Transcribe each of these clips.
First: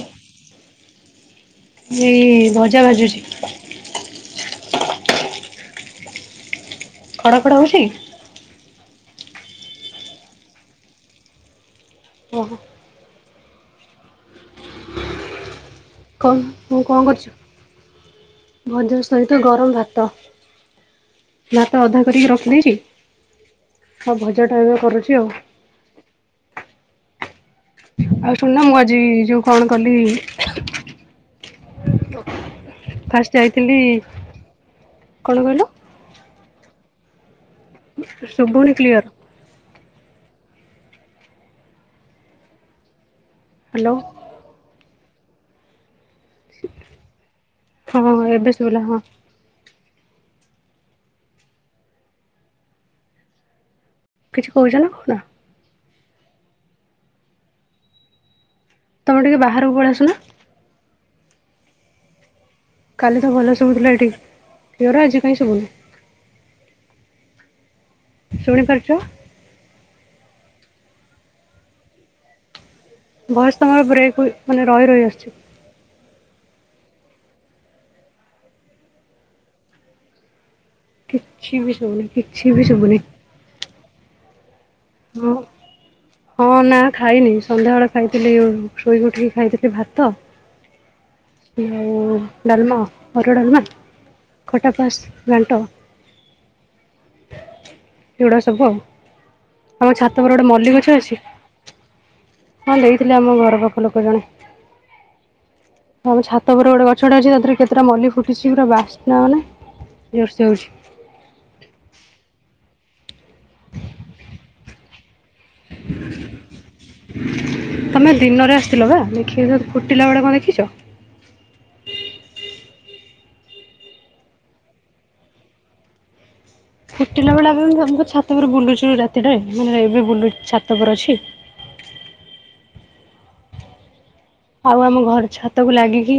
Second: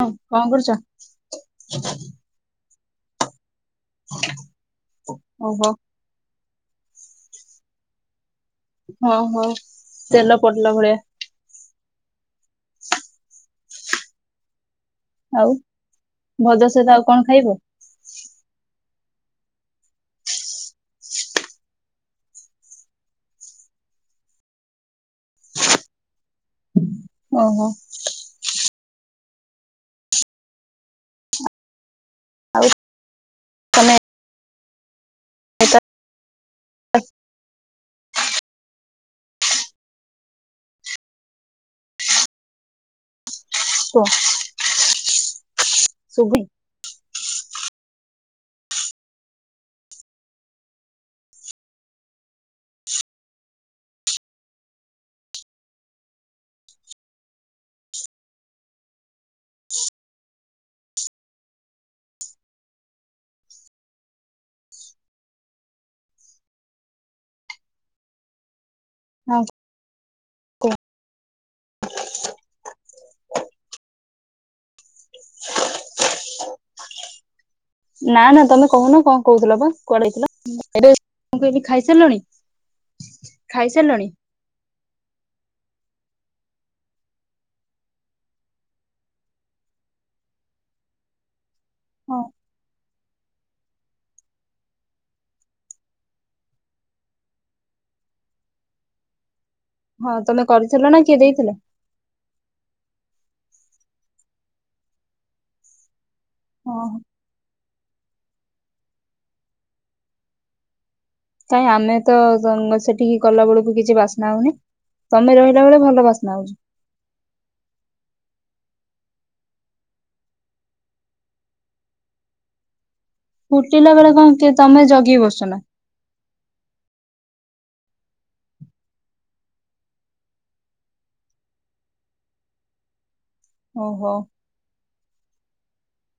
ହଁ କଣ କରୁଛ? ଏଇ ଭଜା ବାଜୁଛି ଓହୋ ଖଡ଼ ଖଡ଼ ହଉଛି ହଁ ହଁ ତେଲ ପଡିଲା ଭଳିଆ ଓହ ଆଉ ଭଜା କଣ ସହିତ ଆଉ କଣ ଖାଇବ ମଜ ସହିତ ଗରମ୍ ଭାତ ଭାତ ଅଧା କରିକି ରଖିଦେଇଛି ଭଜା ଟା ଏବେ କରୁଛି ଆଉ ଓହୋ ଶୁଣନା ମୁଁ ଆଜି ଯୋ କଣ କଲି ଆଉ ଯାଇଥିଲି ତମେ କଣ କହିଲ ହ [unintelligible] ଶୁଭୁ ନି କ୍ଲିଅର୍ ହ୍ୟାଲୋ ହ ଶଭାଇ [unintelligible] ହଁ ହଁ ଏବେ ସ ଭୁଲା ହଁ କିଛି କହୁଛ ନା କଣ ତମେ ଟିକେ ବାହାରକୁ ପଳେଇ ଆସୁନ କାଲି ତ ଭଲ ଶୁଭୁଥିଲା ଏଠିକି ପିଓର ଆଜି କାଇଁ ଶୁଭୁନି ଶୁଣିପାରୁଚ? ହଁ କୁହ ବୟସ ତମର ବ୍ରେକ୍ ମାନେ ରହି ରହି ଆସୁଚି [unintelligible] ନା ନା ତମେ କହୁନ କଣ କହୁଥିଲ ବା କୁଆଡେଇଥିଲ? କିଛି ବି ଶୁବୁନି କିଛି ବି ଶୁବୁନି ଖାଇସାଇଲଣି? ହଁ ହଁ ନା ଖାଇନି ସନ୍ଧ୍ୟାବେଳେ ଖାଇଥିଲି ଶୋଇ ଉଠିକି ଖାଇଥିଲି ଭାତ ଆଉ ହଁ ଡାଲ୍ମା ହରଡ ଡାଲ୍ମା ଖଟା ପସ ଘାଣ୍ଟ। ଏଗୁଡା ସବୁ ଆଉ ଆମ ହଁ ଛାତ ଉପରେ ତମେ ଗୋଟେ ମଲ୍ଲୀ କରିଥିଲ ଗଛ ଗୋଟେ ନା କିଏ ଅଛି ଦେଇଥିଲା? ହଁ ଦେଇଥିଲେ ଆମ ଘର ପାଖ ଲୋକ ଜଣେ। ଆମ ଛାତ ଉପରେ ଗୋଟେ ଓହୋ ଗଛଟା ଅଛି ତା ଦେହରେ କେତେଟା ମଲ୍ଲୀ ଫୁଟିଛି ପୁରା ବାସ୍ନା ମାନେ ଜୋରସେ ହଉଚି କାଇହିଁ ଆମେ ତ ସେଠିକି ଗଲା ବେଳକୁ କିଛି ବାସ୍ନା ହଉନି ତମେ ରହିଲେ ତେବେଳେ ଭଲ ବାସ୍ନା ହଉଚି। ତମେ ଦିନରେ ଆସିଥିଲ ବା ଦେଖିବ ଫୁଟିଲା ବେଳେ କଣ ଦେଖିଚ। ଫୁଟିଲା ବେଳେ କଣ କି ତମେ ଜଗି ବତ୍ସ ନା ଫୁଟିଲା ବେଳେ ଆମେ ଆମ ଛାତ ଉପରେ ବୁଲୁଛୁ ରାତିରେ ମାନେ ଏବେ ବୁଲୁ ଛାତ ଉପରେ ଅଛି। ଓହୋ ଆଉ ଆମ ଘର ଛାତକୁ ଲାଗିକି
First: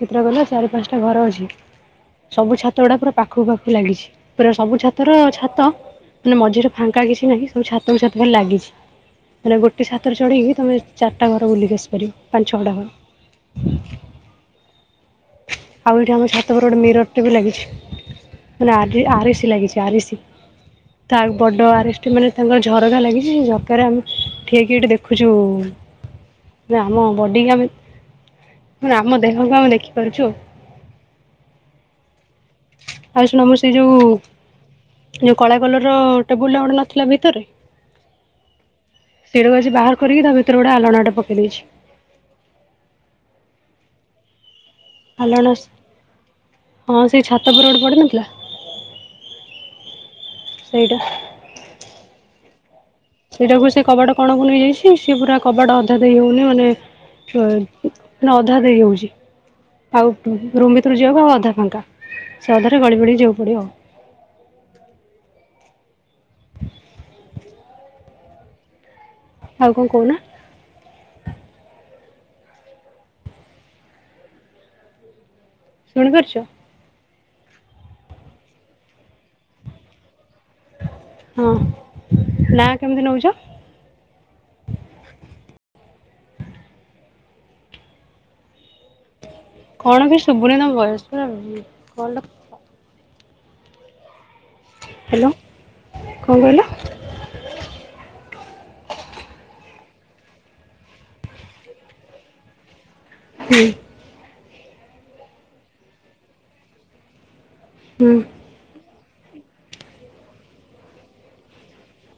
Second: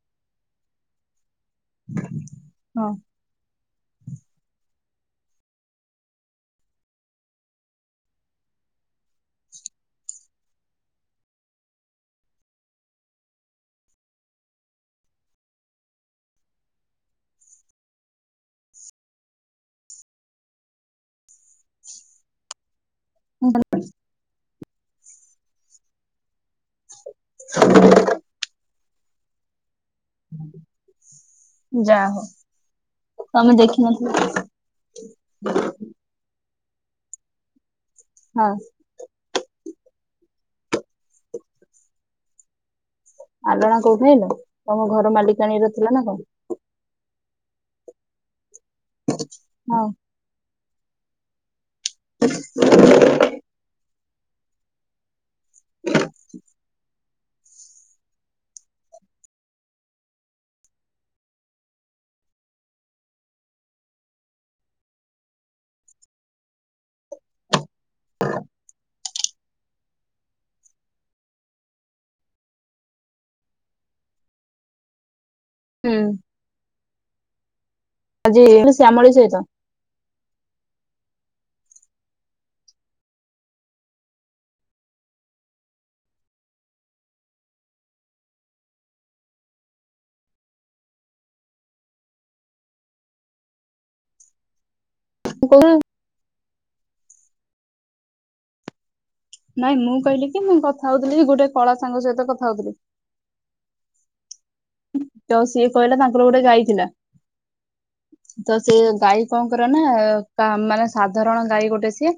କେତେଟା ଗଲା ଚାରି ପାଞ୍ଚଟା ଘର ଅଛି। ସବୁ ଛାତ ହଁ ଗୁଡା ପୁରା ପାଖକୁ ପାଖକୁ ଲାଗିଛି ପୁରା ସବୁ ଛାତର ଛାତ ମାନେ ମଝିରେ ଫାଙ୍କା କିଛି ନାହିଁ ସବୁ ଛାତ କୁ ଛାତ ଲାଗିଚି। ମାନେ ଗୋଟିଏ ଛାତରେ ଚଡ଼ିକି ତମେ ଚାର୍ତା ଘର ବୁଲି ଆସିପାରିବ ପାଞ୍ଚ ଛଅ ଖଣ୍ଡେ ଆଉ ଏଇଠି ଆମ ଛାତ ଉପର ଗୋଟେ ମିରର ଟେ ବି ଲାଗିଛି ମାନେ ଆ ଆରିଷି ଲାଗିଛି ଆରିସୀ। ତା ବଡ ଆରସ୍ ମାନେ ତାଙ୍କର ଝରକା ଲାଗିଛି ସେ ଝରକାରେ ଆମେ ଠିଆହେଇକି ଏଠି ଦେଖୁଛୁ ନା ଆମ ବଡିବାମ୍ ମୁଁ ଆମ ଦେହକୁ ଆମେ ଦେଖିପାରୁଛୁ। ଯା ହଉ। ଆଉ ଶୁଣ ତମେ ଆମର ସେଇ ଯୋଉ ଦେଖିନଥିଲ ଯୋଉ କଳା କଲର ର ଟେବୁଲ ଟା ଗୋଟେ ନଥିଲା ଭିତରେ ହଁ ସେଇଟାକୁ ଆଛି ବାହାର କରିକି ତା ଭିତରେ ଗୋଟେ ଆଲଣାଟା ପକେଇ ଦେଇଚି। ଆଲଣା କୋଉଠି ହେଲ ତମ ଘର ଆଲଣା ମାଲିକାଣୀ ର ଥିଲା ନା କଣ? ହଁ ସେଇ ଛାତ ଉପରେ ଗୋଟେ ପଡିନଥିଲା ହଁ ସେଇଟା। [inaudible] ସେଇଟାକୁ ସେ କବାଟ କଣ କୁ ନେଇଯାଇଛି ସେି ପୁରା କବାଟ ଅଧା ଦେଇ ହଉନି ମାନେ ଅଧା ଦେଇ ହୋଉଚି। ଆଉ ରୁମ୍ ଭିତରୁ ଯିବାକୁ ଆଉ ଅଧା ଫାଙ୍କା ସେ ଅଧାରେ ଗଳି ଫଳ ଯିବାକୁ ପଡ଼ିଆଉ। ଆଉ କଣ କହୁନା? ହୁଁ ଶୁଣିପାରୁଛ ଆଜି ଶ୍ୟାମଳୀ ସହିତ। ହଁ ନା କେମିତି ନଉଚ? କଣ କି ଶୁଭୁନି ତମ ବୋଇସ କଣ ହ୍ୟାଲୋ କହୁନୁ। କଣ କହିଲ? ନାଇଁ ମୁଁ କହିଲି କି ମୁଁ କଥା ହଉଥିଲି ଗୋଟେ କଳା ସାଙ୍ଗ ସହିତ କଥା ହଉଥିଲି। ହୁଁ ଜୋ ସଏେ କହିଲା ତାଙ୍କ କୋ କାଇକଥିଲା ହୁଁ ତ ସେ ଗାଈ କଣ କର ନା ମାନେ ସାଧାରଣ ଗାଈ ଗୋଟେ ସିଏ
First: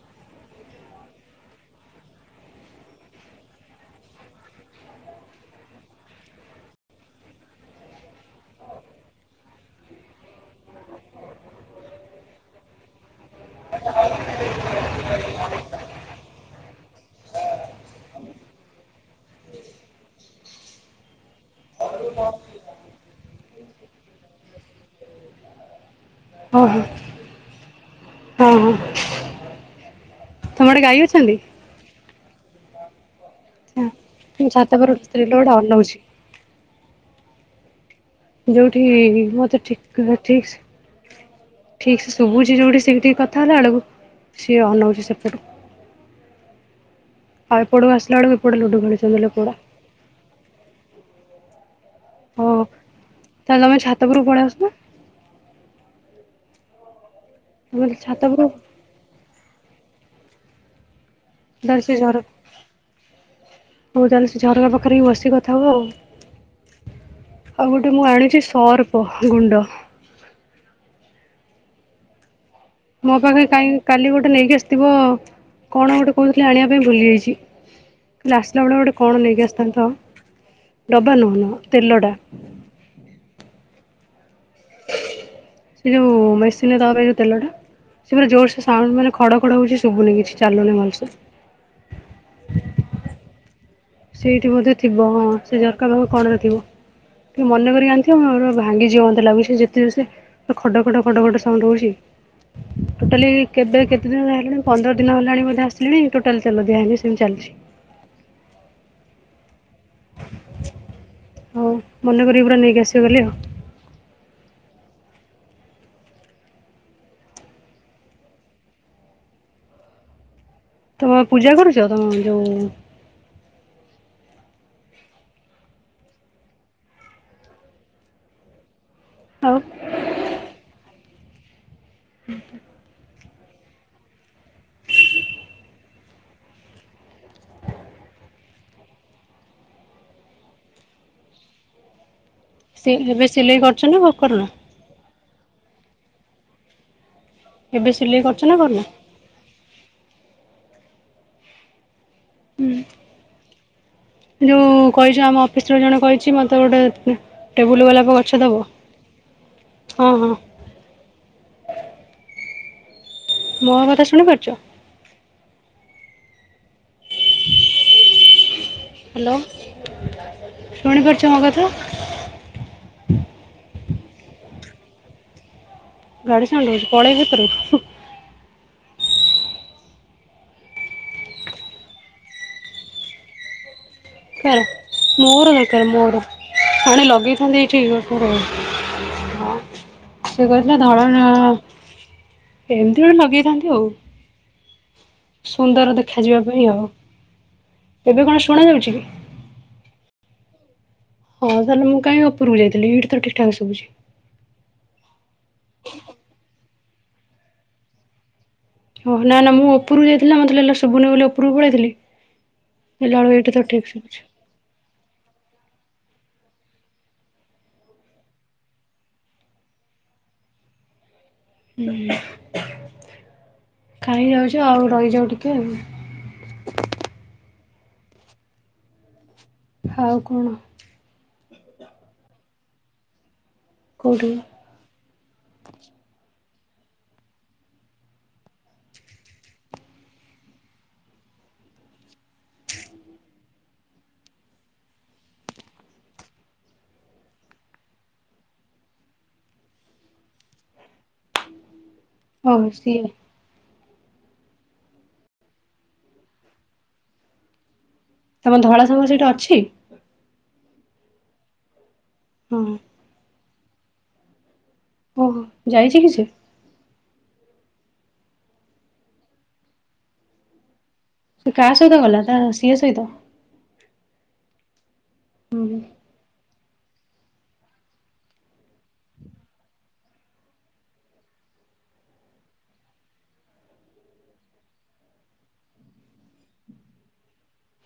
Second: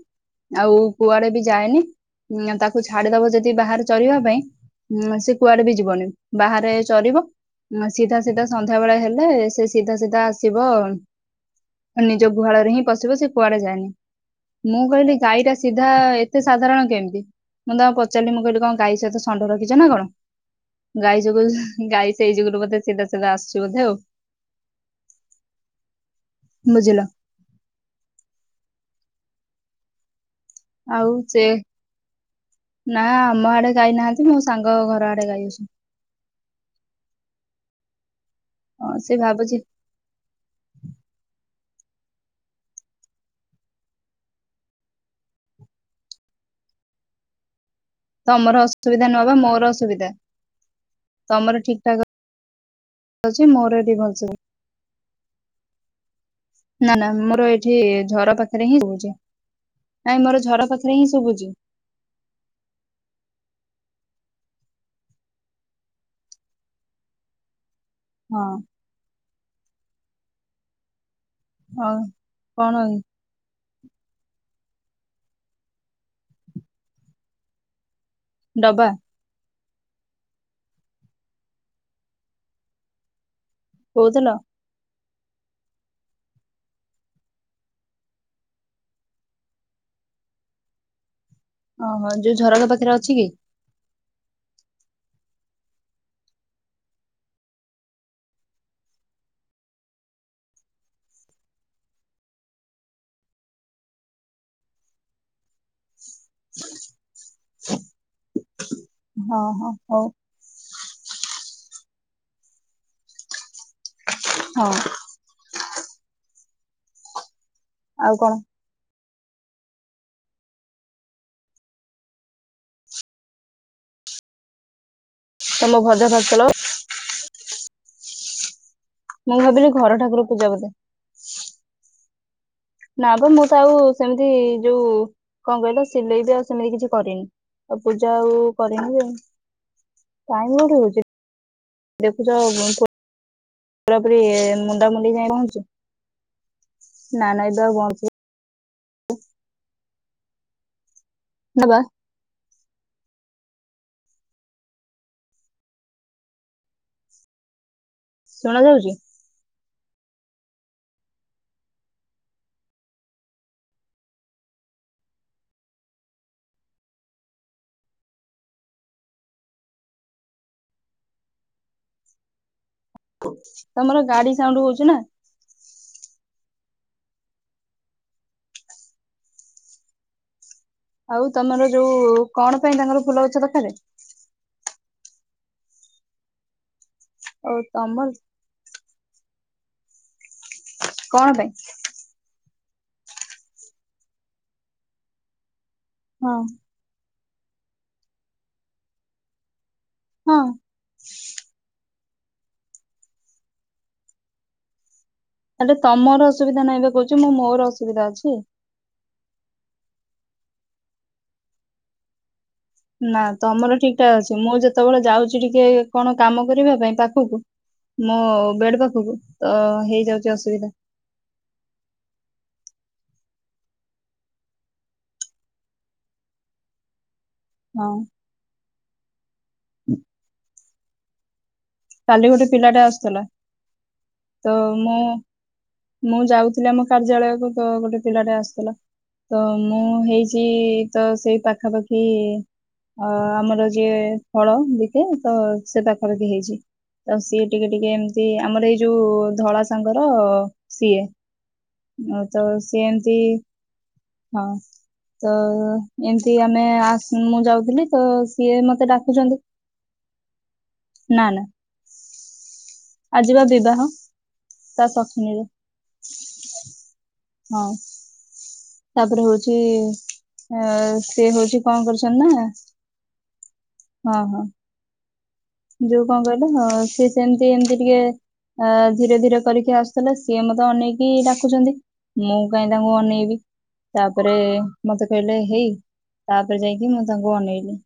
ଆଉ କୁଆଡେ ବି ଯାଏନି ତାକୁ ଛାଡିଦବ ଯଦି ବାହାରେ ଚଲିବା ପାଇଁ ହୁଁ ସେ କୁଆଡେ ବି ଯିବନି ବାହାରେ ଚରିବ ସିଧା ସିଧା ସନ୍ଧ୍ୟା ବେଳେ ହେଲେ ସେ ସିଧା ସିଧା ଆସିବ ଆ ନିଜ ଗୁହାଳରେ ହିଁ ପଶିବ ସେ କୁଆଡେ ଯାଏନି ମୁଁ କହିଲି ଗଈଟା ସିଧା ଏତେ ସାଧାରଣ କେମିତି? ମୁଁ ତଉ ପଚାରିଲି ମୁଁ କହିଲି କଣ ଗାଈ ସହିତ ଷଣ୍ଢ ରଖିଛ ନା କଣ ଗଈ ସବୁ ଗାଈ ସେଇ ଯୁଗରୁ ବୋଧେ ସିଧାସିଧା ଆସ ବୋଧେଉ ହଁ ହୋ ବୁଝିଲ ହଁ ହୋ ଆଉ ସେ ନା ଆମ ଆଡେ ଆଚ୍ଛା ଗାଇନାହାନ୍ତି ମୋ ମୁଁ ଛାତ ସାଙ୍ଗ ଉପରେ ଗୋଟେ ଘର ସ୍ତ୍ରୀ ଆଡେ ଗାଇ ଲୋକଟା ଅଛୁ। ଅନଉଛି। ଯୋଉଠି ହଁ ସେ ଭାବୁଛି ମତେ ଠିକ ଠିକ ସେ ଠିକ ସେ ଶୁଭୁଛି ଯୋଉଠି ସେି ଟିକେ କଥା ହେଲା ବେଳକୁ ସିଏ ଅନଉଛି ସେପଟୁ। ଆଉ ପଡ଼ୁ ଆସୁ ତମର ଅସୁବିଧା ନୁହ ବା ମୋର ଅସୁବିଧା ତମର ଠିକ ଠାକ ହଉ ଅଛି ତାହେଲେ ମୋର ତମେ ଏଠି ଛାତ ଭଲସେ ଉପୁରକୁ ପଳେଇ ଆସ ନା। ନା ନା ମୋର ଏଇଠି ତମେ ଛାତ ଝର ଉପରକୁ ପାଖରେ ହିଁ ଶୁଭୁଛି ନାଇଁ ମୋର ଝର ପାଖରେ ହିଁ ଶୁଭୁଛି। ଦରଶ ଜର ହଉ ତାହେଲେ ସେ ଝରକା ପାଖରେ ବିି ବସିକ କଥା ହବ ଆଉ। ଆଉ ଗୋଟେ ମୁଁ ଆଣିଛି ହଁ ସର୍ପ ଗୁଣ୍ଡ। ହଉ କଣ ଅଛି? ମୋ ପାଖେ କାଇ କାଲି ଗୋଟେ ନେଇକି ଆସିଥିବ କଣ ଗୋଟେ କହୁଥିଲେ ଆଣିବା ପାଇଁ ଭୁଲିଯାଇଛି। ଆସିଲା ବେଳେ ଡବା ଗୋଟେ କଣ ନେଇକି ଆସିଥାନ୍ତ, ଡବା ନୁହନ ତେଲ ଟା। କୋଉ ତେଲ? ସେ ଯୋଉ ମେସିନ ଦବା ପାଇଁ ଯୋଉ ତେଲ ଟା। ସେ ଜୋରସ ସେ ମାନେ ଖଡ ଖଡ ହଉଛି ଶୁଭୁନି କିଛି ଚାଲୁନି ଭଲସେ। ଓହୋ ଯୋଉ ଝରକା ପାଖରେ ଅଛି କି? ସେଇଠି ବୋଧେ ଥିବ। ହଁ ସେ ଝରକା ପାଖରେ କଣରେ ଥିବ। ଟେ ମନେ କରିକି ଆଣିଥିବ, ନହେଲେ ଭାଙ୍ଗି ଯିବ ମତେ ଲାଗୁଛି ଯେତେ ଜୋର ସେ ତ ଖଡ ଖଡ ଖଡ ଖଡ ସାଉଣ୍ଡ ହଉଛି। ଟୋଟାଲି କେବେ କେତେ ଦିନ ହେଲାଣି, ପନ୍ଦର ଦିନ ହେଲାଣି ବୋଧେ ଆସ ଣି ଟୋଟାଲ ଚାଲ ଦେହାନି ସେମିତି ଚାଲିଛି। ହଁ ହଁ ହଉ। ହଉ ମନେ କରିକି ପୁରା ନେଇକି ଆସିବ ଗଲେ ଆଉ। ହଁ ଆଉ କଣ? ତମେ ପୂଜା କରୁଛ ତମ ଯୋଉ? ତମ [unintelligible] ମୁଁ ଆଉ ଭାବିଲି ଘର ଠାକୁର ପୂଜା ବୋଧେ। ହୁଁ ହ ନାପ ମୁଁ ତ ଆଉ ସେମିତି ଯୋଉ କଣ କହିଲ ସିଲେଇ ବି ଆଉ ସେମିତି କିଛି କରିନି। ଆଉ ପୂଜା ଆଉ କରିନି ଆଉ, ଟାଇମ କୋଉଠି ହଉଛି? ଦେଖୁଛ ସେ ଏବେ ସିଲେଇ କରୁଛ ନା ପୁରାପୁରି କରୁନ ମୁଣ୍ଡାମୁଣ୍ଡି ଯାଇ ରହୁଛି। ଏବେ ପହଞ୍ଚୁନି ସିଲେଇ କରୁଛ ନା କରୁନ? ନବା ହୁଁ ଯୋଉ କହିଛ ଆମ ଅଫିସ ର ଜଣେ କହିଛି, ମତେ ଗୋଟେ ଟେବୁଲ ଗଲାପ ଗଛ ଶୁଣା ଦବ। ଯାଉଛି ହଁ ହଁ। ମୋ କଥା ଶୁଣିପାରୁଛ? [inaudible] ହ୍ୟାଲୋ ଶୁଣିପାରୁଛ ମୋ କଥା? ତମର ଗାଡି ସାଉଣ୍ଡ ହଉଛ ନା। ଗାଡ଼ି ସାଉଣ୍ଡ ହଉଛି ପଳେଇବି ଭିତରୁକୁ। ଆଉ ତମର ଯୋଉ, କଣ ପାଇଁ ତାଙ୍କର ଫୁଲ ଗଛ ଦରକାର? ଦରକାର ମୋର ଦରକାର ମୋର ଆଣିକି ଆଉ ଲଗେଇଥାନ୍ତି ତମର ଏପଟ ର ସେ କହିଥିଲା ଧଳା କଣ ପାଇଁ ଆଣିବା। ଏମିତି ଗୋଟେ ଲଗେଇଥାନ୍ତି ଆଉ ସୁନ୍ଦର ଦେଖ ହଁ ଦେଖାଯିବା ପାଇଁ ଆଉ, ଏବେ କଣ ଶୁଣାଯାଉଛି କି? ହଁ। ହଁ ଭଲ ମୁଁ କାହିଁ ଉପରକୁ ଯାଇଥିଲି, ଏଇଠି ତ ଠିକଠାକ ଶୁଭୁଛି। ହେଲେ ତମର ଅସୁବିଧା ନାହିଁ ବା କହୁଛି ମୁଁ ମୋର ଅସୁବିଧା ଅଛି। ଓହ ନା ନା ମୁଁ ଉପରକୁ ଯାଇଥିଲ, ମତେ ଲାଗିଲା ଶୁଭୁନି ବୋଲି ଉପରକୁ ପଳେଇଥିଲି। ଦେଖିଲା ନା ବେଳକୁ ଏଇଠି ତ ତମର ଠିକ୍ ଠିକ ଠାକ ଶୁଭୁଛି ଅଛି, ମୁଁ ଯେତେବେଳେ ଯାଉଛି ଟିକେ କଣ କାମ କରିବା ପାଇଁ ପାଖକୁ ମୋ ବେଡ ପାଖକୁ, ତ ହେଇଯାଉଛି ଅସୁବିଧା। କାହିଁ ଯାଉଛ ଆଉ ରହିଯାଅ ଟିକେ। ହଁ। ଆଉ କଣ? କାଲି ଗୋଟେ ପିଲାଟା ଆସୁଥିଲା। କୋଉଠି? ତ ମୁଁ ମୁଁ ଯାଉଥିଲି ଆମ କାର୍ଯ୍ୟାଳୟକୁ ତ ଗୋଟେ ପିଲାଟେ ଆସୁଥିଲା। ତ ମୁଁ ହେଇଛି ତ ସେଇ ପାଖାପାଖି ଅ ଆମର ଯିଏ ଫଳ ବିକେ ତ ସେ ପାଖପଖି ହେଇଛି। ଆ ସିଏ ଟିକେ ଟିକେ ଏମିତି ଆମର ଏଇ ଯୋଉ ଧଳା ସାଙ୍ଗର ସିଏ। ଓ ତ ଓହୋ ସେ ସିଏ ଏମତି ହଁ, ତ ଏମିତି ଆମେ [unintelligible] ମୁଁ ଯାଉଥିଲି। ତ ତମ ସିଏ ଧଳା ମତେ ସାଙ୍ଗ ସେଇଠି ଡାକୁଛନ୍ତି। ଅଛି ନା ନା। ହଁ ଆଜିିବା ବିବାହ। ତା [unintelligible] ରେ, ଓହୋ ଯାଇଛି କି ସେ ହଁ। ତାପରେ ହଉଛି, ଅ ସେ ହଉଛି କାହା କଣ ସହିତ କରୁଛନ୍ ଗଲା ନା [unintelligible] ସହିତ। ହଁ ହଁ। ଯୋଉ କଣ କହିଲୁ, [unintelligible] ସି ସେମିତି ଏମିତି ଟିକେ ଅ ଧୀରେ ଧୀରେ କରିକି ଆସୁଥିଲେ, ସିଏ ମତେ ଅନେଇକି ଡାକୁଛନ୍ତି। ମୁଁ କାଇଁ ତାଙ୍କୁ ଅନେଇବି। ତାପରେ ମତେ କହିଲେ ହେଇ, ତାପରେ ଯାଇକି ମୁଁ ତାଙ୍କୁ ଅନେଇଲି।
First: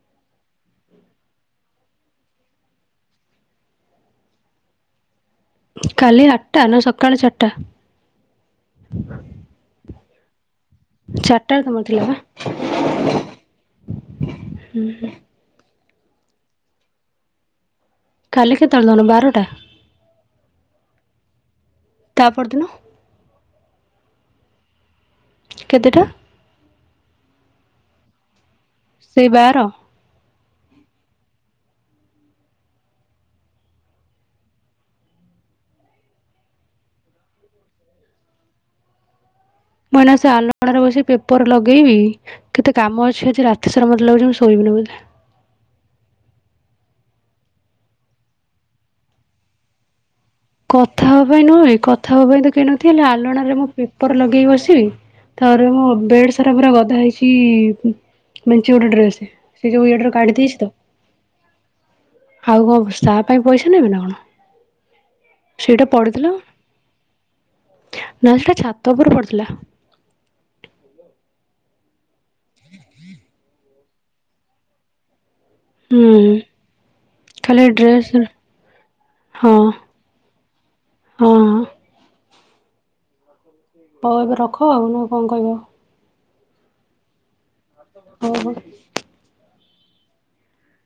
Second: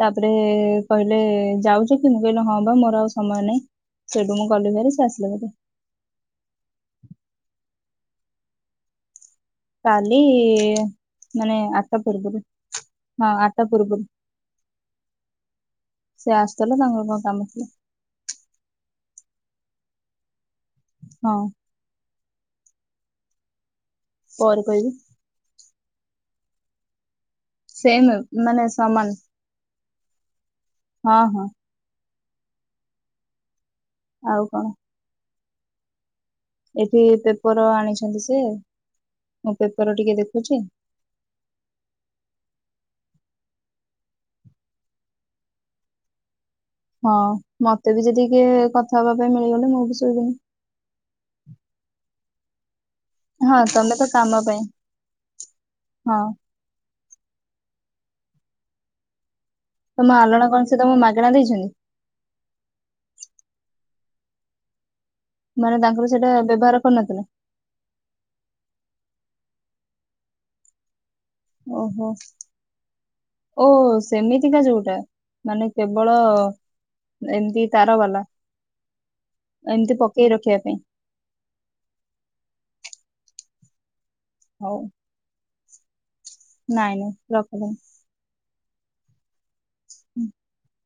ତାପରେ କହିଲେ ଯାଉଛ କି? ମୁଁ କହିଲି ହଁ ବା ମୋର ଆଉ ସମୟ ନାହିଁ, ସେଇଠୁ ମୁଁ ଗଲି ଭାରି ସେ ଆସିଲେ ଭାରି। କାଲି ଆଠଟା ନା ସକାଳ ଚାଟା? [inaudible] କାଲି ମାନେ ଚାରିଟାରେ ତମର ଆଟା ଥିଲା ବା ପୂର୍ବରୁ। ହଁ, ଆଠା ପୂର୍ବରୁ। ହୁଁ ହୁଁ। ସେ ଆସୁଥିଲା, ତାଙ୍କର କଣ କାମ ଥିଲା। କାଲି କେତେବେଳେ ନହେଲେ ବାରଟା? ହଁ। ତା ପରଦିନ? ପରେ କହିବି। କେତେଟା? ସେମ, ମାନେ ସମାନ ସେଇ ବାର। ହଁ ହଁ। ଆଉ କଣ? ଏଠି ପେପର ଆଣିଛନ୍ତି ସେ। ମୁଁ ପେପର ମନା ଟିକେ ସେ ଦେଖୁଛି [unintelligible] [unintelligible] ଲଗେଇବି। କେତେ କାମ ଅଛି, ଆଜି ରାତିସାରା ମୋତେ ଲାଗୁଉଛି ମୁଁ ଶୋଇବିନି ବୋଧେ। ହଁ, ମତେ ବି ଯଦି ଟିକେ କଥା ହବା ପାଇଁ ମିଳିଗଲେ ମୁଁ ବି ଶୋଇବିନି। କଥା ହବା ପାଇଁ ନୁହଁରେ କଥା ହବା ପାଇଁ ତ କେଇ ନଥିବେ ହେଲେ ଆ ହଁ [unintelligible] ତମେ [unintelligible] ତ ପୁରା କାମ ପାଇଁ ହଁ ଗଧା ହେଇଛି, ମେଞ୍ଚେ ଗୋଟେ ଡ୍ରେସ। ସେ ଯୋଉ ଇଆଡରୁ ତମ କାଢି ଆଲଣ ଦେଇଛି ତ କଣ ସେ ତମ ମାଗଣା ଦେଇଛନ୍ତ? ଆଉ କଣ ତା ପାଇଁ ପଇସା ନେବେ ନା କଣ। ମାନେ ତାଙ୍କର ସେଇଟା ବ୍ୟବହାର କରିନଥିଲେ? ନା ସେଟା ଛାତ ଉପୁରୁ ପଡିଥିଲା। ଓହୋ। [unintelligible] ଓ ସେମିତିକା ଯୋଉଟା। ମାନେ କେବଳ ହୁଁ ଖାଲି ଏମିତି ତାର ଡ୍ରେସ ବାଲା ଏମିତି ପ କେ ରଖିଆ ପାଇଁ। ଅଁ। ହଉ ଏବେ ରଖ ହଉ ଆଉ ନ କଁ କହିବ। ନାଇଁ ନାଇଁ ରଖ [unintelligible] ଓ ହୋ। [unintelligible]